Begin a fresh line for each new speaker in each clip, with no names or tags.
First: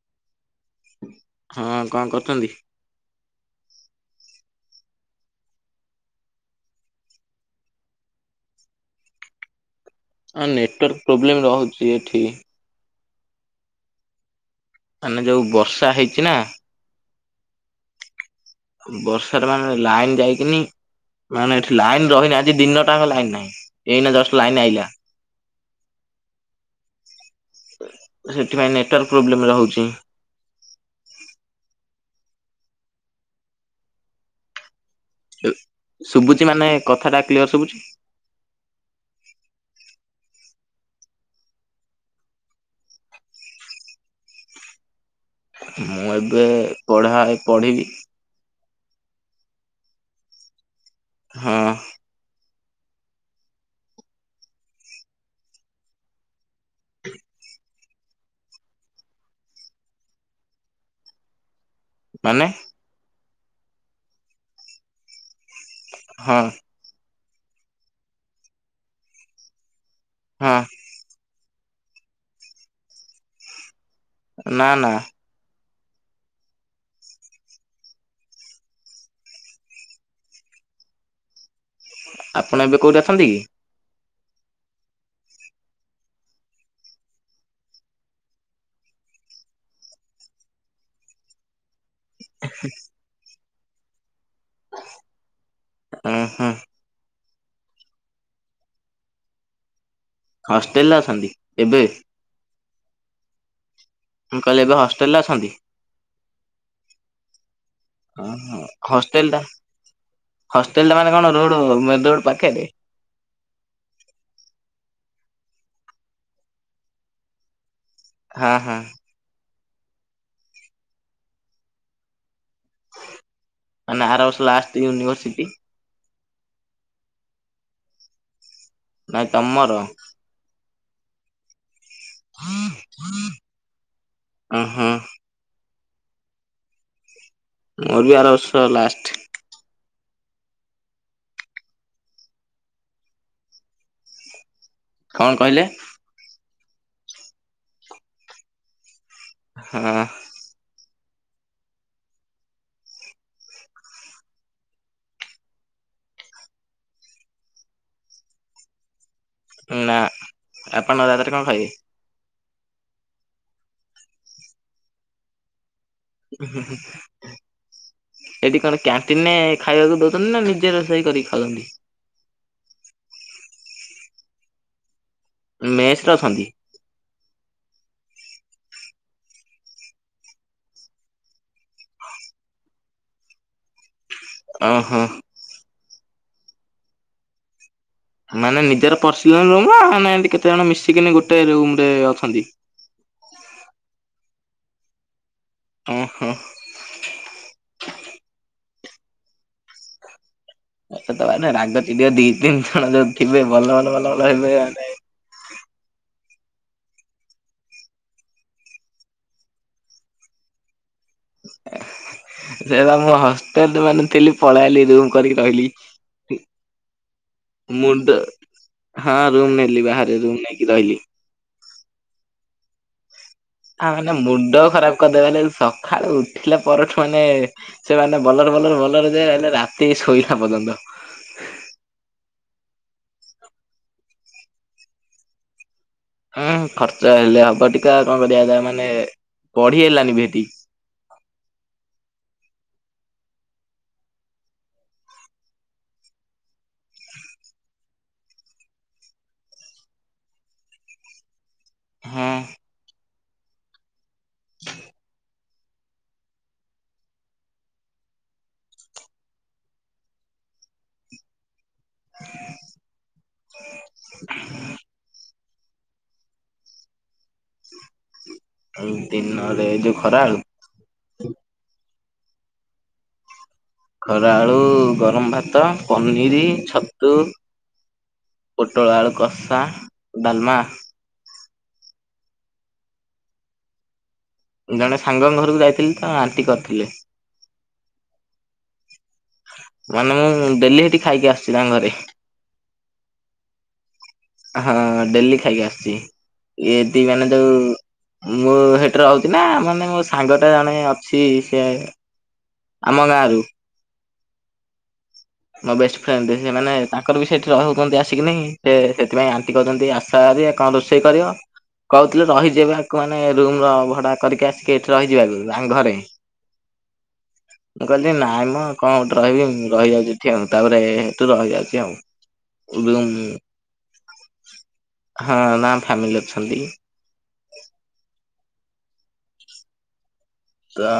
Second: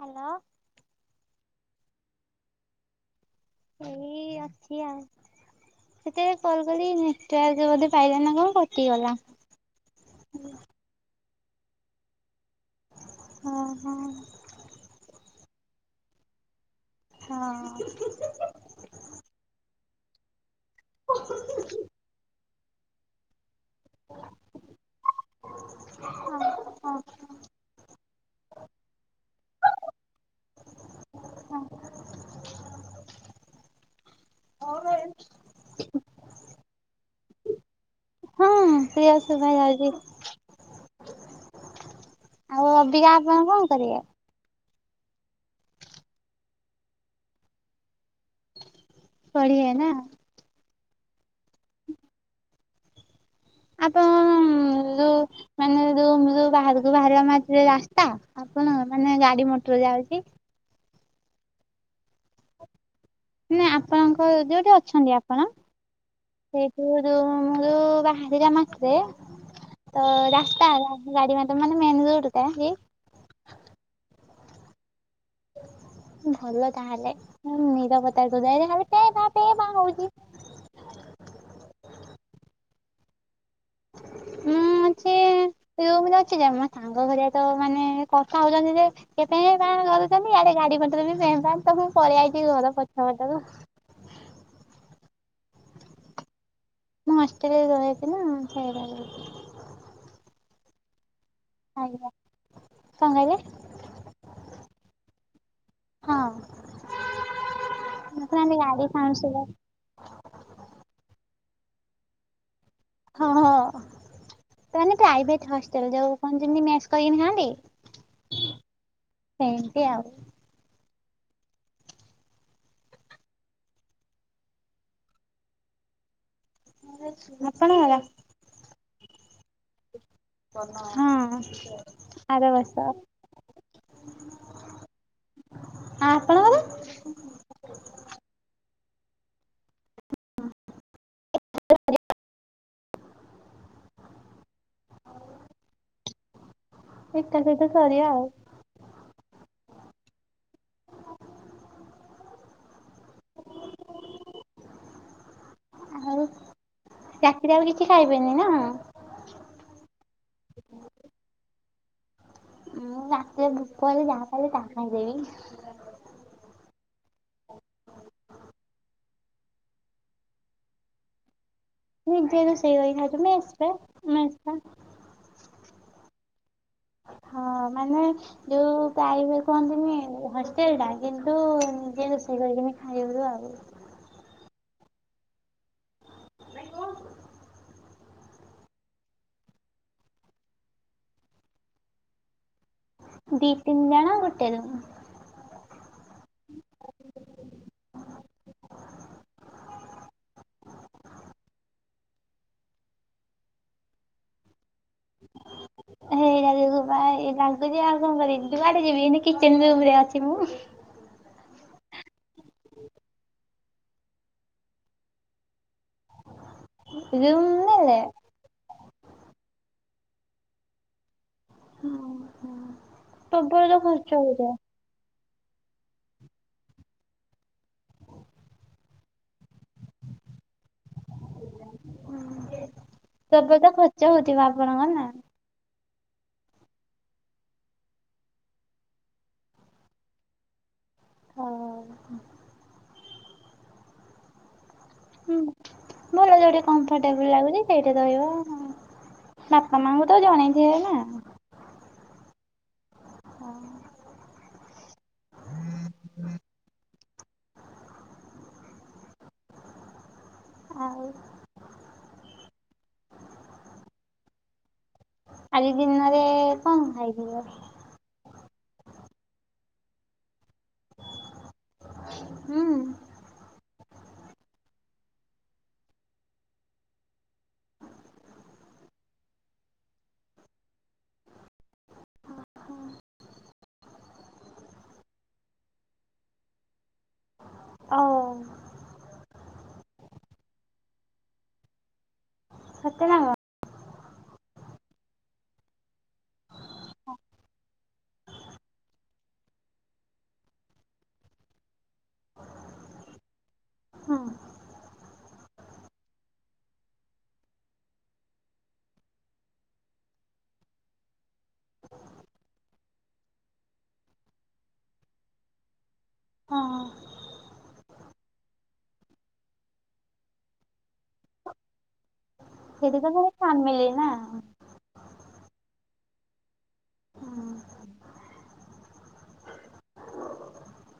Hello.
ହଁ କଣ କରୁଛନ୍ତି?
ଏଇ ଅଛି ଆଉ। ସେତବେଲେ କଲ୍ କଲି ନେଟୱାର୍କ ବୋଧେ ପାଇଲା ନା କଣ କଟିଗଲା।
ହଁ ନେଟୱାର୍କ ପ୍ରୋବ୍ଲେମ ରହୁଛି ଏଠି।
ହଁ ହଁ।
ମାନେ ଯଉ ବର୍ଷା ହେଇଛି ନା।
ହଁ।
ବର୍ଷାରେ ମାନେ ଲାଇନ୍ ଯାଇକିନି ମାନେ ଏଠି ଲାଇନ୍ ରହନି ଆଜି ଦିନଟାଙ୍କ ଲାଇନ ନାହିଁ ଏଇନା ଜଷ୍ଟ ଲାଇନ ଆଇଲା।
ହୁଁ।
ସେଥିପାଇଁ ନେଟୱାର୍କ ପ୍ରୋବ୍ଲେମ ରହୁଛି।
ହଁ। ହଁ ବେ।
ଶୁଭୁଚି ମାନେ କଥା ଟା କ୍ଲିୟର ଶୁଭୁଛି।
ହଁ ପ୍ରିୟସ ଶୁଭା ଯାଉଛି। ଆଉ ଅ ବିକା ଆପଣ କଣ କରିବେ?
ମୁଁ ଏବେ ପଢା ଏ ପଢିବି।
ପଢିବେ ନା।
ହଁ।
ଆପଣ କଣ ଯୋଉ ମାନେ ରୁମ ବାହାରକୁ ବାହାରିବା ମାତ୍ରେ ରାସ୍ତା ଆପଣ ମାନେ ଗାଡି ମଟର ଯାଉଛି।
ମାନେ।
ନା ଆପଣଙ୍କ ଯୋଉଠି ଅଛନ୍ତି ଆପଣ।
ହଁ।
ରୁମରୁ ବାହାରିଲା ମାସରେ ତ
ହଁ
ରାସ୍ତା ହେଲା ଗାଡି ମ ତେ ମାନେ ମେନ୍ ରୋଡ ଟା କି?
ନା ନା।
ଭଲ ତାହେଲେ ନିରବତାର [unintelligible] ହଉଛି।
ଆପଣ ଏବେ କୋଉଠି ଅଛନ୍ତି କି?
ମୁଁ ଅଛି ରୁମରେ ଅଛି ଯେ ସାଙ୍ଗ ଘରିଆ ତ ମାନେ କଥା ହଉଛନ୍ତି ଯେ କେ ପେଁପାଁ କରୁଛନ୍ତି ଆଡେ ଗାଡି ମଟରେ ବି ପେଁପାଁ ମୁଁ ତ ପାକେଇଆଇଛି ଘର ପଛ ପଟକୁ।
ହଁ ହୁନ
ମୁଁ ହଷ୍ଟେଲ ରେ ରଇଛି ନା ସେ
ହଷ୍ଟେଲ ରେ ଅଛନ୍ତି। ଏବେ
ଆଜ୍ଞା କଣ କହିଲେ?
ମୁଁ କହିଲେ ଏବେ ହଷ୍ଟେଲରେ ଅଛନ୍ତି।
ହଁ ଦେଖୁନା
ଓହୋ
ଗାଡ଼ି ସାଉଣ୍ଡ
ହଷ୍ଟେଲ ଟା
ଶୁଭୁ
ହଷ୍ଟେଲ ମାନେ କଣ ରୋଡ ମେନ ରୋଡ ପାଖରେ।
ହଁ ହଁ ତାନେ ପ୍ରାଇଭେଟ ହଷ୍ଟେଲ ଯୋଉ କ ଯେମିତି ମେସ୍ କରିକିନି ଖାଇନ୍ତି।
ହଁ ହଁ।
ସେମତି ଆଉ।
ଆ ଆରବ୍ରସ ଲାଷ୍ଟ ୟୁନିବର୍ସିଟି।
ଆପଣ ହେଲା। [inaudible]
ନାଇଁ ତମର।
ହଁ। ଆର ବର୍ଷ
ଅ ହଁ
ଆ ଆପଣଙ୍କର।
ମୋରବି ଆର ବର୍ଷ ଲାଷ୍ଟ। କଣ କହିଲେ
ଏକା ସହିତ ସରିିବା ଆଉ।
ହଁ।
ଚାକିରି ଆଉ କିଛି ଖାଇବେନି ନା।
ନା ଆପଣ ନ ରାତରେ କଣ ଖାଇିବେ
ମୁଁ ରାତିରେ ଭୂକ ହେଲେ ଯାହା ପାଇଲେ ତାହା ଖାଇଦେବି।
ହୁଁ ହୁଁ ହୁଁ ସେଠି କଣ କ୍ୟାଣ୍ଟିନ ରେ ଖାଇବାକୁ ଦଉଛନ୍ତି ନା ନିଜେ ରୋଷେଇ କରିକି ଖାଉଛନ୍ତି।
ନିଜେ ରୋଷେଇ କରିକି ଖାଉଛୁ ମେସପା ମେସପା।
ମେସରେ ଅଛନ୍ତି।
ହଁ ମାନେ ଯୋଉ ପାଇବେ କୁହନ୍ତିନି ହଷ୍ଟେଲ ଟା କିନ୍ତୁ ନିଜେ ରୋଷେଇ କରିକିନି ଖାଇବୁ ଆଉ।
ଓହୋ। ମାନେ ନିଜର ପର୍ସିଲ ରୁମ ନା କେତେ ଜଣ ମିଶିକି ଗୋଟେ ରୁମ ରେ ଅଛନ୍ତି।
ଦି ତିନି ଜଣ ଗୋଟେ ରୁମ୍।
ଓହୋ। ମତେ ତ ମାନେ ରାଗ ଚିଡ଼ିବ ଦି ତିନ ଜଣ ଯୋଉ ଥିବେ ବଲ ବଲ ବଲ ହେବେ ମାନେ
ହେଇ ରାଜକୁୁ ବା ଲାଗୁଛି ଆଉ କଣ କରିବି ଦୁଆଡେ ଯିବି କିଚେନ ରୁମରେ ଅଛି ମୁଁ।
ସେଟା ମୁଁ ହଷ୍ଟେଲ ମାନ ଥିଲି ପଳେଇଲି ରୁମ କରିକି ରହିଲି
ରୁମ୍ ନେଲେ
ମୁଣ୍ଡ ହଁ ରୁମ ନେଲିି ବାହାରେ ରୁମ ନେଇକି ରହିଲି।
ଓ ହ ପ୍ରବଳ ତ ଖର୍ଚ୍ଚ ହଉଥବ।
କଦ ସକାଳୁ ଉଠିଲା ପରଠୁ ମାନେ ସେମାନେ ବଲର ବଲର ବଲର ଯେ ହେଲେ ରାତି ଶୋଇନଲା ପର୍ଯ୍ୟନ୍ତ।
ପ୍ରବ ତ ଖର୍ଚ୍ଚ ହଉଥିବ ଆପଣଙ୍କର ନା।
ହଁ ଖର୍ଚ୍ଚ ହେଲେ ହବ ଟିକା କଣ କରିବା ଯ ମାନେ ପଢି ହେଲାନି ଭି ସେଠି।
ହ। ହୁଁ ଭଲ ଯୋଉଟେ କମ୍ଫର୍ଟେବୁଲ ଲାଗୁଛି ସେଇଟା ରହିବ ବାପା ମାଙ୍କୁ ତ ଜଣେଇଥିବେ ନା।
ହୂଂ
ହଁ।
ହଁ
ହୁଁ ହ ଆଉ ଆଜି ଦିନରେ କଣ ଖାଇଥିବ?
ଏଇ ଦିନରେ ଯୋଉ ଖରାଆଳୁ?
ହୁଁ।
ଖରାଆଳୁ ଗରମ ଭାତ, ପନିରି, ଛତୁ ପୋଟଳ ଆଳୁ କଷା, ଡାଲମା। ଜଣେ ସାଙ୍ଗଙ୍କ ଘରକୁ ଯାଇଥିଲି ତ ଆଣ୍ଟି କରିଥିଲେ।
ଅଉ।
ମାନେ ମୁଁ ଡେଲି ସେଇଠି ଖାଇକି ଆସୁଛି ତାଙ୍କ ଘରେ।
ସତେ ନା କଣ?
ହଁ ଡେଲି ଖାଇକି ଆସିଛି। ଏଠି ମାନେ ଯୋଉ ମୁଁ ସେଠି ରହୁଛି ନା, ମାନେ ମୋ ସାଙ୍ଗଟା ଜଣେ ଅଛି ସିଏ ଆମ ଗାଁରୁ
ହଁ।
ମୋ ବେଷ୍ଟ ଫ୍ରେଣ୍ଡ ସେମାନେ ତାଙ୍କର ବି ସେଠି ରହୁଛନ୍ତି ଆସିକିନି, ସେ ସେଥିପାଇଁ ଆଣ୍ଟି କହୁଛନ୍ତି ଆସ୍ ସାରିଆ କଣ ରୋଷେଇ କରିବ। କହୁଥିଲେ ରହିଯିବାକୁ ମାନେ ରୁମର ଭଡା କରିକି ଆସିକି ଏଠି ରହିଯିବାକୁ, ତାଙ୍କ ଘରେ
ହଁ ହଁ।
ମୁଁ କହିଲି ନାଇଁ ମ କଣ ଗୋଟେ ରହିବି, ମୁଁ ରହିଯାଉଛି ଠିଆ ହଉଛି ତାପରେ ସେଠୁ ରହିଯାଉଛି ଆଉ।
ସେ ତ
ରୁମ
ତାଙ୍କର ଫ୍ୟାମିଲି ନା?
ହଁ, ନା ଫ୍ୟାମିଲି ଅଛନ୍ତି।
ହୁଁ।
ତ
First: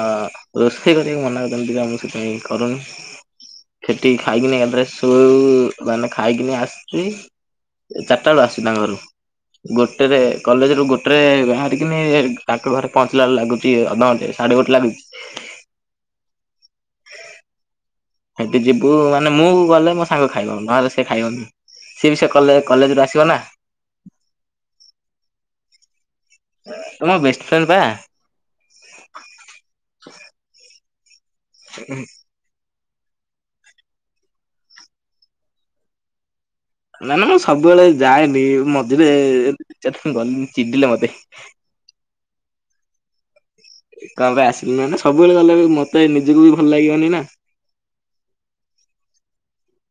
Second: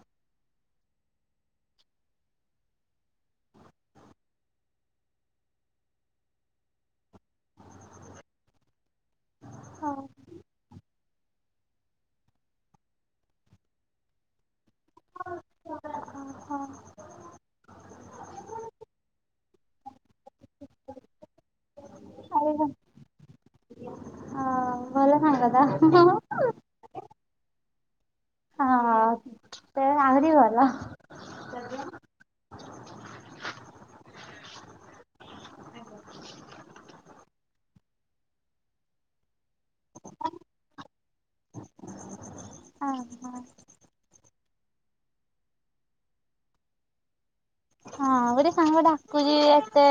ରୋଷେଇ କରିବାକୁ ମନା କରିଛନ୍ତି ବା ମୁଁ ସେଥିପାଇଁ କରୁନି। ସେଠିକ ଖାଇକିନି ୟାପରେ ଶୋଇବୁ ମାନେ ଖାଇକିନି ଆସିଛି। ଚାରିଟା ବେଳୁ ଆସୁ ତାଙ୍କ ଘରୁ।
ହଁ
ଗୋଟେରେ କଲେଜରୁ ଗୋଟେ ରେ ବାହାରିକିନି ତାଙ୍କ ଘରେ ପହଞ୍ଚିଲା ବେଳକୁ ଲାଗୁଛି, ଅଧଘଣ୍ଟେ ସାଢ଼େ ଗୋଟେ ଲାଗୁଛି।
ହଁ।
ହ ସେଠି ଯିବୁ ମାନେ ମୁଁ ଗଲେ ମୋ ସାଙ୍ଗ ଖାଇବ, ନହେଲେ ସିଏ ଖାଇବନି। ସିଏ ବି ସେ କଲେ କଲେଜରୁ ଆସିବ ନା।
ଭଲ ସାଙ୍ଗ ତାହେଲେ। ହୁଁ ହୁଁ ହୁଁ।
ମୋ ବେଷ୍ଟ ଫ୍ରେଣ୍ଡ ବା।
ହଉ, ତାମାନେ ଆହୁରି ଭଲ।
ହ ହଁ ନାଁ ନାଁ ମୁଁ ସବୁବେଳେ ଯାଏନି, ମଝିରେ ଦି ଚାରି ଦିନ ଗଲିନି ଚିଡିଲେ ମତେ।
ହଁ ହଁ।
କ ପାଇଁ ଆସିଲୁନି? ସବୁବେଳେ ଗଲେ ମତେ ନିଜକୁ ବି ଭଲ ଲାଗିବନି ନା।
ହଁ ଗୋଟେ ସାଙ୍ଗ ଡାକୁଛି ଏତେ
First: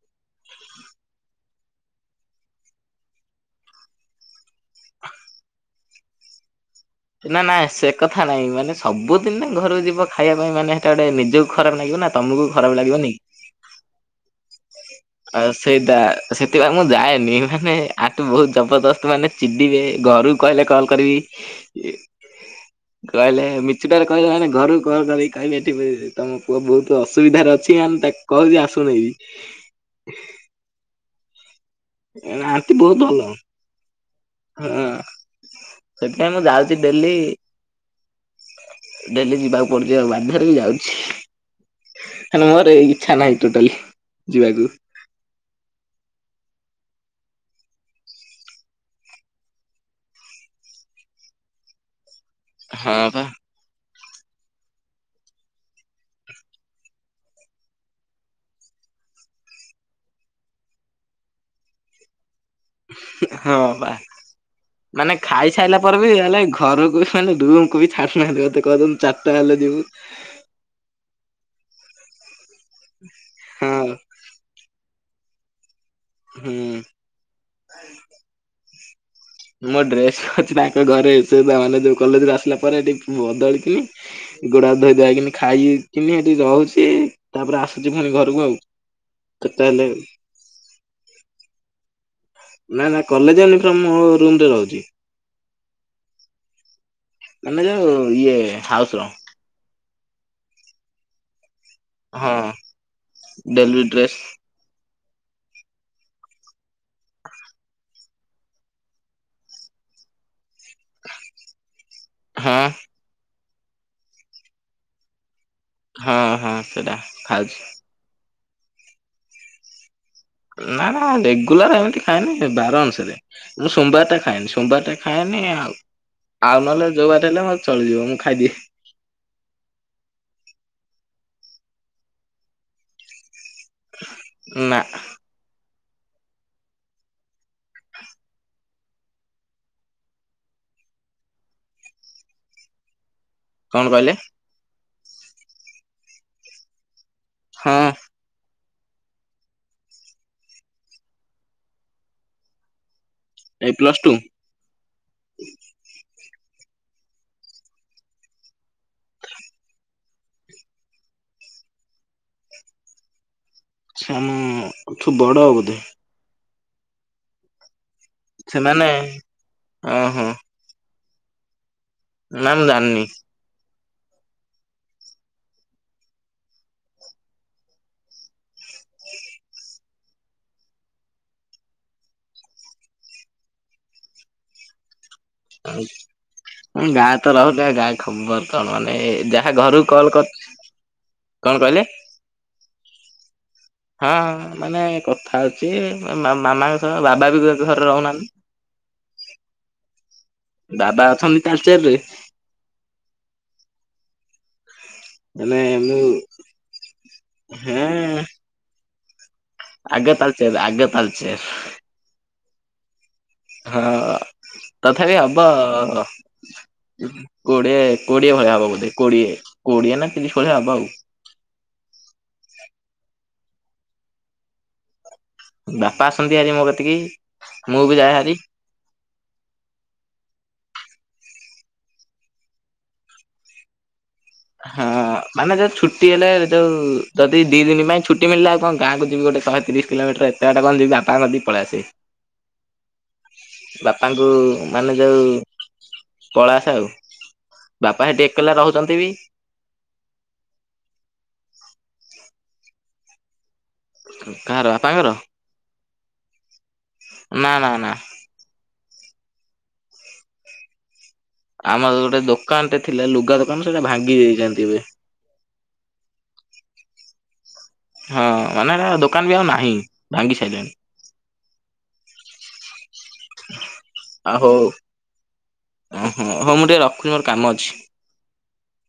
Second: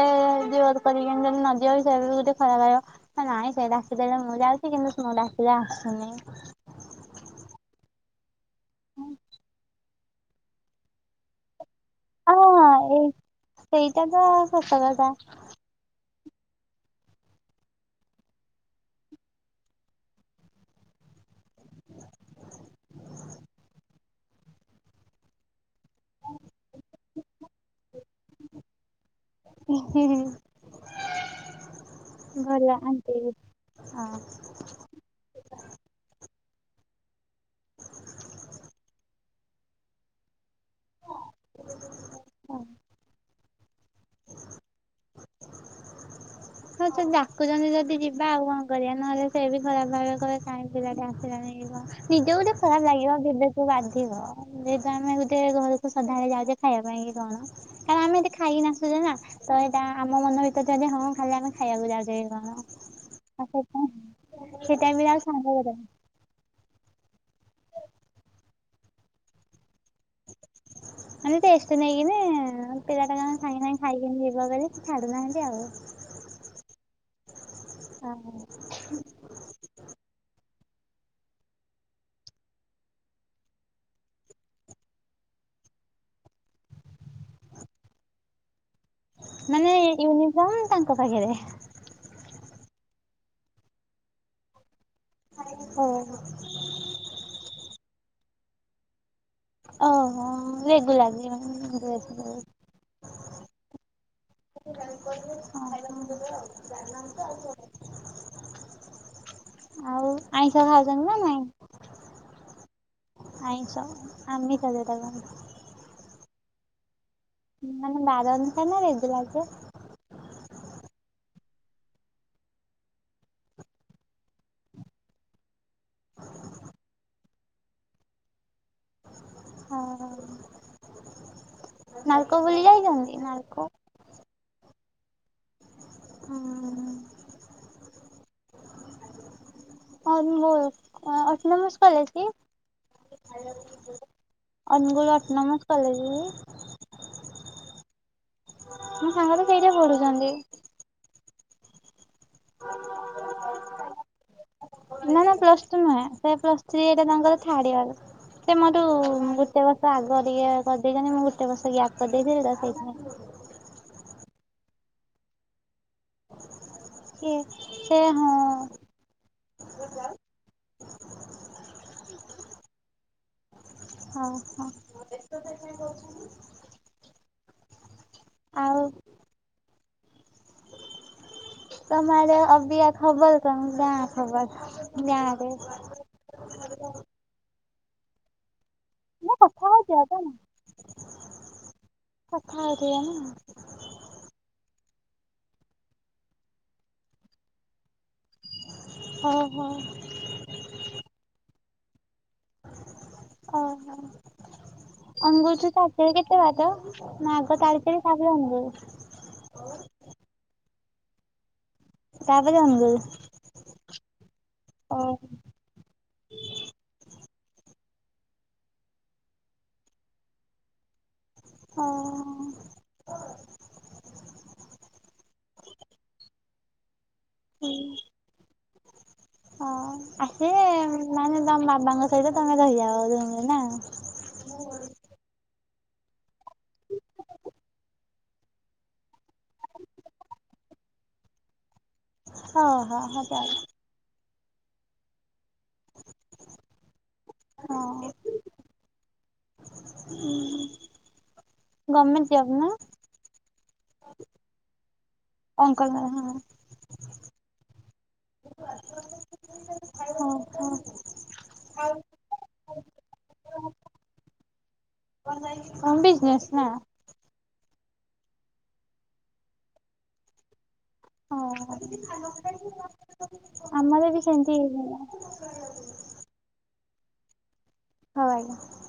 ଜୋର କରିକିନି ଯଦି ନ ଯିବ, ସିଏ ବି ଗୋଟେ ଖରାପ ଭାବିବ। ନାଇଁ ସେଇ ଡାକିଦେଲେ ମୁଁ ଯାଉଛି କିନ୍ତୁ ମୁଁ ଡାକିଲେ ଆସୁନି।
ନା ନା ସେ କଥା ନାହିଁ। ମାନେ ସବୁଦିନେ ଘରକୁ ଯିବ ଖାଇବା ପାଇଁ ମାନେ ସେଟା ଗୋଟେ ନିଜକୁ ଖରାପ ନାଗିବ ନା।
ଆଉ
ତମକୁ ଖରାପ
ହଁ ଏଇ
ଲାଗିବନି?
ସେଇଟା ତ ସତ କଥା।
ଆ ସେଇଟା, ସେଥିପାଇଁ ମୁଁ ଯାଏନି ମାନେ ଆଠୁ ବହୁତ ଜବରଦସ୍ତ ମାନେ ଚିଡିବେ, ଘରୁ କହିଲେ କଲ୍ କରିବି କହିଲେ, ମିଛୁଟାରେ କହିଲେ ମାନେ ଘରୁକୁ କଲ କରି କହିବେ, ଏଠି ତମ ପୁଅ ବହୁତ ଅସୁବିଧାରେ ଅଛି ମାନେ ତାକୁ କହୁଛିି ଆସୁନି।
ହୁଁ ହୁଁ। ଭଲ
ବହୁତ
ଆଣ୍ଟି
ଭଲ
ହଁ।
ହଁ ଦେଖିଆ ମୁଁ ଯାଉଚି ଡେଲି ଡେଲି ଯିବାକୁ ପଡୁଚି ଆଉ ବାଧ୍ୟରେ ବି ଯାଉଛି। ହେଲେ ମୋର ଇଚ୍ଛା ନାହିଁ ଟୋଟାଲି ଯିବାକୁ।
ହଉ ଜଦି ଡାକୁଛନ୍ତି ଯଦି ଯିବା ଆଉ କଣ କରିବା ନହେଲେ ସେ ବି ଖରାପ ଭାବିବେ କହିବେ କାହିଁକି ପିଲାଟା ଆସିଲାନିକି କଣ। ନିଜେକୁ ତ ଖରାପ
ହଁ
ଲାଗିବ
ବା
ବି ତାଙ୍କୁ ବାଧିବ ଯେହେତୁ ଆମେ ଗୁଟେ ଘରକୁ ସଦାବେଳେ ଯାଉଛେ ଖାଇବା ପାଇଁ କି କଣ। କାରଣ ଆମେ ଏତେ ଖାଇକିନା ଆସୁଚେ ନା ତ ଏଇଟା ଆମ ମନ ଭିତରେଥାଏ ହଁ ଖାଲି ଆମେ ଖାଇବାକୁ ଯାଉଥେବେ କଣ। ଆଉ
ହଁ
ସେଥିପାଇଁ
ବା
ସେ ଟାଇମରେ
ମାନେ
ଆଉ ସାଙ୍ଗ
ଖାଇସାଇଲା
କଥା
ପରେ ବି ହେଲେ ଘରକୁ ବି ମାନେ ରୁମକୁ ବି ଛାଡୁନାହାନ୍ତି ମୋତେ କହୁଚନ୍ତି ଚାରଟା ହେଲେ ଯିବୁ।
ମାନେ ରେଷ୍ଟ ନେଇକିନି ପିଲାଟା କଣ ସାଙ୍ଗେ ସାଙ୍ଗେ
ହଁ
ଖାଇକି ଯିବ ବୋଲି ଛାଡୁନାହାନ୍ତି ଆଉ।
ହୁଁ।
ହଁ [inaudible]
ମୋ ଡ୍ରେସ ଅଛି ତାଙ୍କ ଘରେ ସେ ତା ମାନେ ଯୋଉ କଲେଜରୁ ଆସିଲା ପରେ ହେଠି ବଦଳିଥିବି ଗୁଡ ହାତ ଧୋଇ ଧୁଆ ହେଇକିନି ଖାଇକିନି ହେଠି ରହୁଚି। ତାପରେ ଆସୁଛି ପୁଣୀ ଘରକୁ ଆଉ। କେତେ
ମାନେ
ହେଲେ
ୟୁନିଫର୍ମ ତାଙ୍କ ପାଖେରେ।
ନାଇଁ ନାଇଁ କଲେଜ ୟୁନିଫର୍ମ ମୋ ରୁମ ରେ ରହୁଚି।
ଓ। [inaudible]
ମାନେ ଜଉ ଇଏ ହାଉସର।
ଓଃ ହ ରେଗୁଲାର [inaudible] ଡ୍ରେସ।
ହଁ ଡେ଼ଲିୟୁଜ ଡ୍ରେସ୍।
[inaudible] ଆଉ ଆଇଁଷ ଖାଉଛନ୍ତି ନା ନାଇଁ?
ହଁ।
ଆଇଁଷ ଆମିଷ ଜଉଟା କହନ୍ତି।
ହଁ ହଁ ସେଇଟା ଖାଉଚି।
ମାନେ ବାର ଅନୁସାରେ ନା ରେଗୁଲାର ଯେ
ନା ନା ରେଗୁଲାର ହେମିତି ଖାଏନି, ବାର ଅନୁସାରେ। ମୁଁ ସୋମବାରଟା ଖାଏନି, ସୋମବାର ଟା ଖାଏନି ଆଉ ଆଉ ନହେଲେ ଯୋଉ ବାରେ ହେଲେ ମୋର ଚଳିଯିବ ମୁଁ ଖାଇଦିଏ।
ହଁ। ନାଲକୋ ବୁଲି ଯାଇଛନ୍ତି ନାଲକୋ।
ନା।
ହୁଁ ଉଁ। ଅନୁଗୁଳ ଅଟୋନମସ୍ କଲେଜ୍ କି?
କଣ କହିଲେ
ଅନଗୁଳ ଅଟନୋମସ କଲେଜ କି?
ହଁ।
ମୋ ସାଙ୍ଗତ ସେଇଠେ ପଢୁଛନ୍ତି। [inaudible]
ଏଇ ପ୍ଲସ ଟୁ।
ନା ନା ପ୍ଲସ ଟୁ ନୁହେଁ, ସେ ପ୍ଲସ ଥ୍ରୀ ଏଇଟା ତାଙ୍କର ଥାର୍ଡଇଅର୍। ସେ ମୋଠୁ ଗୁଟେ ବର୍ଷ ଆଗ ଟିକେ କରିଦେଇଛନ୍ତି, ମୁଁ ଗୁଟେ ବର୍ଷ ଗ୍ୟାପ୍ କରିଦେଇଥିଲି ତ ସେଇଥିପାଇଁ
ଆଛା ଅମ୍ ତମଠୁ ବଡ ବୋଧେ।
କିଏ ସେ ହଁ?
ସେମାନେ ଅ ହ। ନା ମୁଁ ଯାଣିନି।
ହଁ ହଁ। ଆଉ। ତମ ଆଡେ ଅବିଆ ଖବର କଣ? ଗାଁ ଖବର ଗାଁ
ଆମ ଗାଁ ତର ଗାଇ ଖବର ତ କଣ? ମାନେ
ମୁଁ
ଯାହା
କଥା
ଘରୁକୁ
ହଉଚି
କଲ୍
ଅଧା ନା
କରି, କଣ କହିଲେ?
କଥା ହେଇଥିବେ ନା।
ହଁ ମାନେ କଥା ହଉଛି, ମାମାଙ୍କ ସହ ବାବା ବି ଘରେ ରହୁନାହାନ୍ତି।
ଓ ହ।
ବାବା ଅଛନ୍ତି ତାଲଚେରରେ।
ଅ ହ। ଅନଗୁଳ
ମାନେ
ତୁ ତାଳଚେର
ମୁଁ
କେତେ ବାଟ, ନା ଆଗ ତାଳଚେର ତାପରେ ଅନଗୁଲ।
ଆଗେ ତାଲଚେର ଆଗେ ତାଲଚେର।
ତା ପରେ ଅନଗୁଳ।
ହଁ ତଥାପି ବି ହବ। କୋଡିଏ କୋଡିଏ ଭଳିଆ ହବ ବୋଧେ କୋଡିଏ କୋଡିଏ ନା ତିରିଶ ଭଳିଆ ହବ ଆଉ।
ହଁ। [inaudible]
ବାପା ଆସନ୍ତି ହାରି ମୋ କତିକି, ମୁଁ ବି ଯାଏ ହାରି।
ଆସେ ମାନେ ତମ ମାମାଙ୍କ ସହିତ ତମେ ରହିଯାଅ ରୁମରେ ନା
ହଁ ମାନେ ଯୋଉ ଛୁଟି ହେଲେ, ଯୋଉ ଯଦି ଦି ଦିନ ପାଇଁ ଛୁଟି ମିଳିଲା ଆଉ କଣ ଗାଁକୁ ଯିବି ଗୋଟେ ଶହେ ତିରିଶ କିଲୋମିଟର ଏତେଟା କଣ ଯିବି, ବାପାକତିକି ପଳେଇ ଆସେ।
ହଁ ହଁ ହଉ ତାଏଲେ।
ବାପାଙ୍କୁ ମାନେ ଯେଉ କଳାସ ଆଉ ବାପା ସେଠି ଏକଲା ରହୁଛନ୍ତି ବି।
ହୁଁ ହୁଁ। ଗମେଣ୍ଟ ଜବ୍ ନା?
କାହାର ବାପାଙ୍କର?
ଅଙ୍କଲଙ୍କ ହଁ।
ନା-ନା-ନା।
ହଁ ହଁ।
ଆମ ଗୋଟେ ଦୋକାନଟେ ଥିଲା ଲୁଗା ଦୋକାନ ସେଇଟା ଭାଙ୍ଗି ଦେଇଚନ୍ତି ଏବେ।
ହଁ ବିଜିନେସ ନା।
ହଁ ମାନେ ଦୋକାନ ବି ଆଉ ନାହିଁ ଭାଙ୍ଗି ସାଇଲାଣି।
ହଁ ଆମର ବି ସେମିତି ହେଇଗଲା।
ଉହୁଁ ହଁ ମୁଁ ଟିକେ ରଖୁଛି ମୋର କାମ ଅଛି।
ହଉ ଆଜ୍ଞା।